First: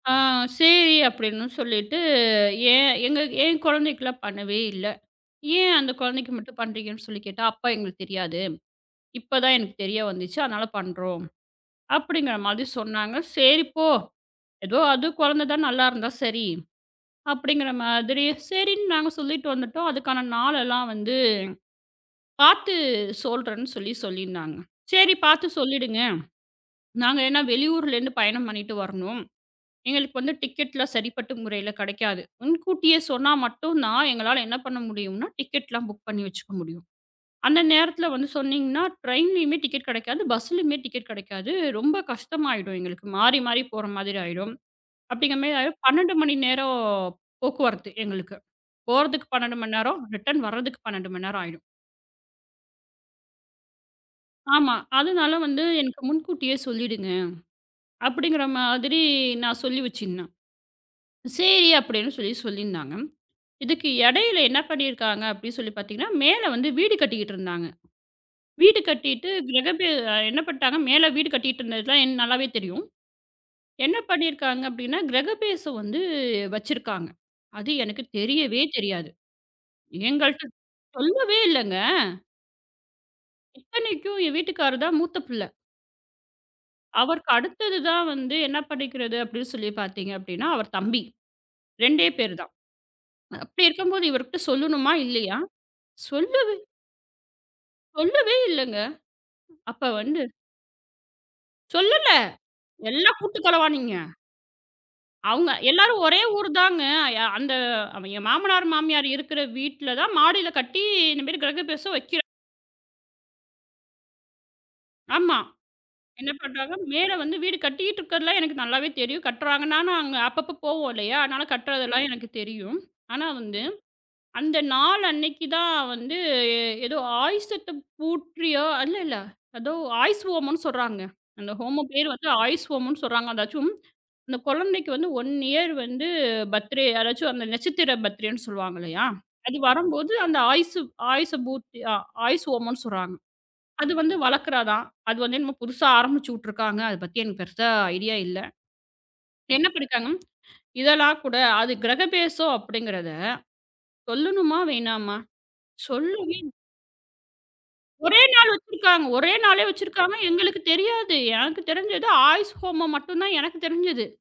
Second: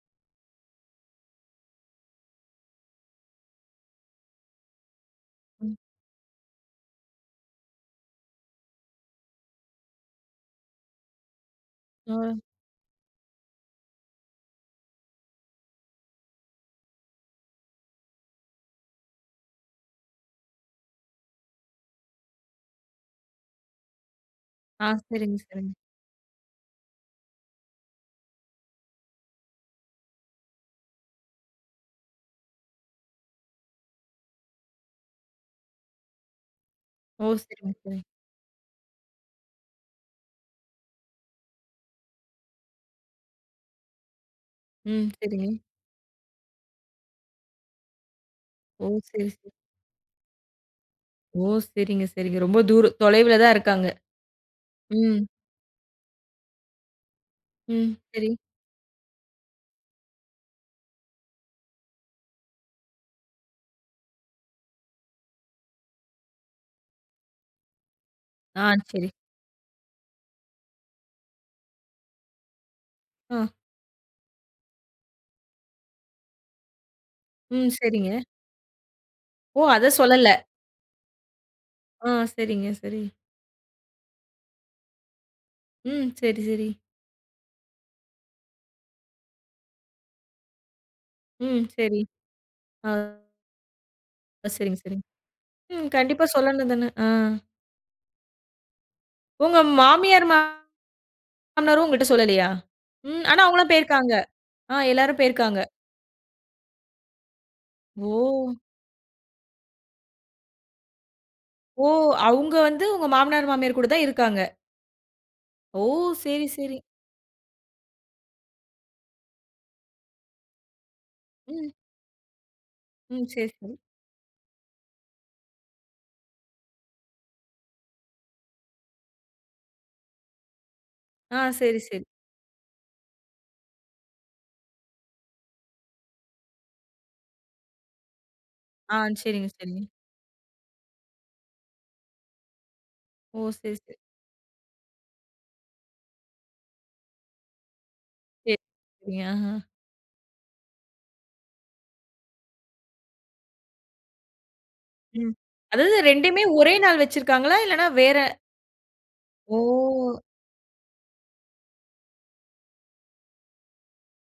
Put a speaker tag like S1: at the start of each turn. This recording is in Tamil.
S1: ஆ சேரி அப்டின்னு சொல்லிட்டு, ஏன் எங்க என் கொழந்தைக்குல்லாம் பண்ணவே இல்ல. ஏன் அந்தக் கொழந்தைக்கு மட்டும் பண்றீங்கன்னு சொல்லிக் கேட்டா, "அப்ப எங்களுக்குத் தெரியாது. இப்பதான் எனக்குத் தெரிய வந்துச்சு. அதனால பண்றோம்." அப்டிங்கற
S2: அ.
S1: மாதிரி சொன்னாங்க. "சேரி போ. எதோ அது கொழந்தை தான் நல்லா இருந்தா சரி" அப்படிங்கற மாதிரி சரின்னு நாங்க சொல்லிட்டு வந்துட்டோம். அதுக்கான நாள் எல்லாம் வந்து பாத்து சொல்றேன்னு சொல்லிச் சொல்லிருந்தாங்க.
S2: ஆ,
S1: "சரி
S2: சரிங்க
S1: பாத்து
S2: சரிங்க.
S1: சொல்லிடுங்க. நாங்க என்ன வெளியூர்ல இருந்து பயணம் பண்ணிட்டு வரணும்." எங்களுக்குப் டிக்கெட் எல்லாம் சரிப்பட்ட முறையில கெடைக்காது. முன்கூட்டியே சொன்னா மட்டும் தான், எங்களால என்ன பண்ண முடியும்னா? டிக்கெட் எல்லாம் புக் பண்ணி வச்சுக்க முடியும்.
S2: ஓ!
S1: அந்த
S2: சரிங்க சரிங்க.
S1: நேரத்துல வந்து சொன்னீங்கன்னா, டிரைன்லயுமே டிக்கெட் கெடைக்காது. பஸ்லயுமே டிக்கெட் கெடைக்காது. ரொம்ப கஷ்டமாயிடும் எங்களுக்கு. மாறி மாறிப் போற மாதிரி ஆயிடும்.
S2: ம்,
S1: அப்டிங்கிற
S2: சரிங்க.
S1: மாதிரி ஆயிடும், 12 மணி நேரம் போக்குவரத்து எங்களுக்கு.
S2: ஓ! சரி
S1: போறதுக்கு
S2: சரி.
S1: 12 மணி நேரம், ரிட்டர்ன் வர்றதுக்கு 12 மணி
S2: ஓ!
S1: நேரம் ஆயிடும்.
S2: சரிங்க சரிங்க. ரொம்ப தூரு தொலைவுல தான் இருக்காங்க.
S1: ஆமா.
S2: ம்.
S1: அதனால வந்து எனக்கு முன்கூட்டியே சொல்லிடுங்க.
S2: ம், சரி.
S1: அப்படிங்கற மாதிரி நான் சொல்லி வச்சிருந்தேன். சேரி அப்டின்னு சொல்லிச் சொல்லிருந்தாங்க. இதுக்கு எடையில என்ன பண்ணிருக்காங்க அப்டின்னு சொல்லிப் பாத்தீங்கன்னா, மேல வந்து வீடு கட்டிகிட்டு இருந்தாங்க.
S2: ஆ,
S1: வீடு
S2: சரி.
S1: கட்டிட்டு கிரகப்ரெ என்ன பண்ணிட்டாங்க. மேல வீடு கட்டிட்டு இருந்தது எல்லாம் நல்லாவே தெரியும்.
S2: ஆ.
S1: என்ன பண்ணிருக்காங்க அப்டின்னா, கிரகபிரவேசம் வந்து வச்சிருக்காங்க. அது
S2: ம், சரிங்க.
S1: எனக்குத் தெரியவே தெரியாது.
S2: ஓ! அதச் சொல்லலை.
S1: எங்கள்ட்ட சொல்லவே இல்லங்க.
S2: ஆ சரிங்க, சரி.
S1: இத்தனைக்கும் என் வீட்டுக்காரர் தான் மூத்த புள்ள.
S2: ம் சரி, சரி.
S1: அவருக்கு அடுத்தது தான் வந்து என்ன பண்ணிக்கிறது அப்படின்னு சொல்லிப் பாத்தீங்க அப்படின்னா, அவர் தம்பி.
S2: ம் சரி.
S1: 2டே பேரு தான்.
S2: ஆ.
S1: அப்டி இருக்கும்போது இவர்ட்ட
S2: அ சரிங்க,
S1: சொல்லனுமா
S2: சரிங்க.
S1: இல்லையா?
S2: ம். கண்டிப்பா
S1: சொல்லவே
S2: சொல்லணும் தானே. ஆ.
S1: சொல்லவே இல்லங்க.
S2: உங்க
S1: அப்ப வந்து
S2: மாமியார், மா மாமனாரு உங்கட்ட
S1: சொல்லல.
S2: சொல்லலையா?
S1: எல்லாம்
S2: ம், ஆனா
S1: கூட்டுக்
S2: அவங்களாம்
S1: கலவாணிங்க.
S2: பேயிருக்காங்க. ஆ, எல்லாரும்
S1: அவுங்க
S2: பேயிருக்காங்க.
S1: எல்லாரும் ஒரே ஊருதாங்க. அந்த என்
S2: ஓ!
S1: மாமனார், மாமியார் இருக்குற வீட்டுல தான் மாடியில கட்டி, இந்த மாதிரி
S2: ஓ!
S1: கிரகபிரேசம் வக்கிறாங்க.
S2: அவுங்க வந்து உங்க மாமனாரு, மாமியார் கூடதான் இருக்காங்க.
S1: ஆமா.
S2: ஓ!
S1: என்ன
S2: சேரி,
S1: பண்றாங்க.
S2: சேரி.
S1: மேல வந்து வீடு கட்டிகிட்டு இருக்கறதுல்லாம் எனக்கு நல்லாவே தெரியும். கட்டுறாங்க. நானும் அங்க அப்பப்போ போவோம் இல்லையா? அதனால
S2: ம்.
S1: கட்டுறதுல்லாம் எனக்குத் தெரியும்.
S2: ம்,
S1: ஆனா
S2: சேரி,
S1: வந்து
S2: சேரி.
S1: அந்த நாள் அன்னைக்கி தான் வந்து, ஏதோ ஆயுஷ் பூட்ட்ரியோ, இல்ல இல்ல. ஏதோ ஆயுஷ் ஹோமம்ன்னு சொல்றாங்க.
S2: ஆ,
S1: அந்த
S2: சேரி,
S1: ஹோமம்
S2: சேரி.
S1: பேரு ஆயுஷ் ஹோமம்ன்னு சொல்றாங்க.அதாச்சும், அந்தச் கொழந்தைக்கு வந்து 1 இயர் வந்து பர்த்டே. அதாச்சும் அந்த நட்சத்திர பர்த்டேன்னு சொல்லுவாங்க
S2: ஆ,
S1: இல்லையா?
S2: சரிங்க,
S1: அது
S2: சரிங்க.
S1: வரம்போது, அந்த ஆயுஷ் ஆயுஷ் பூட்தி ஆயுஷ்ஹோமம்ன்னு சொல்றாங்க.
S2: ஓ! சரி
S1: அது
S2: சரி.
S1: வந்து வளக்குறதான். அது வந்து என்னமோ புதுசா ஆரம்பிச்சு விட்டுருக்காங்க. அது பத்தி எனக்குப் பெருசா ஐடியா இல்ல.
S2: சரி. சரிங்க. ஆ.
S1: என்ன பண்ணிட்டாங்க, இதெல்லாம் கூட அது கிரகபிரேசம் அப்படிங்கறத சொல்லணுமா? வேணாமா?
S2: ம். அதாவது
S1: சொல்லவே
S2: 2 மே
S1: இல்ல.
S2: ஒரே நாள் வச்சிருக்காங்களா, இல்லனா வேற
S1: ஒரே நாள் வச்சிருக்காங்க. ஒரே நாளே வச்சிருக்காங்க,
S2: ஓ!
S1: எங்களுக்குத் தெரியாது. எனக்குத் தெரிஞ்சது ஆயுஷ் ஹோமம் மட்டும் தான் எனக்குத் தெரிஞ்சது.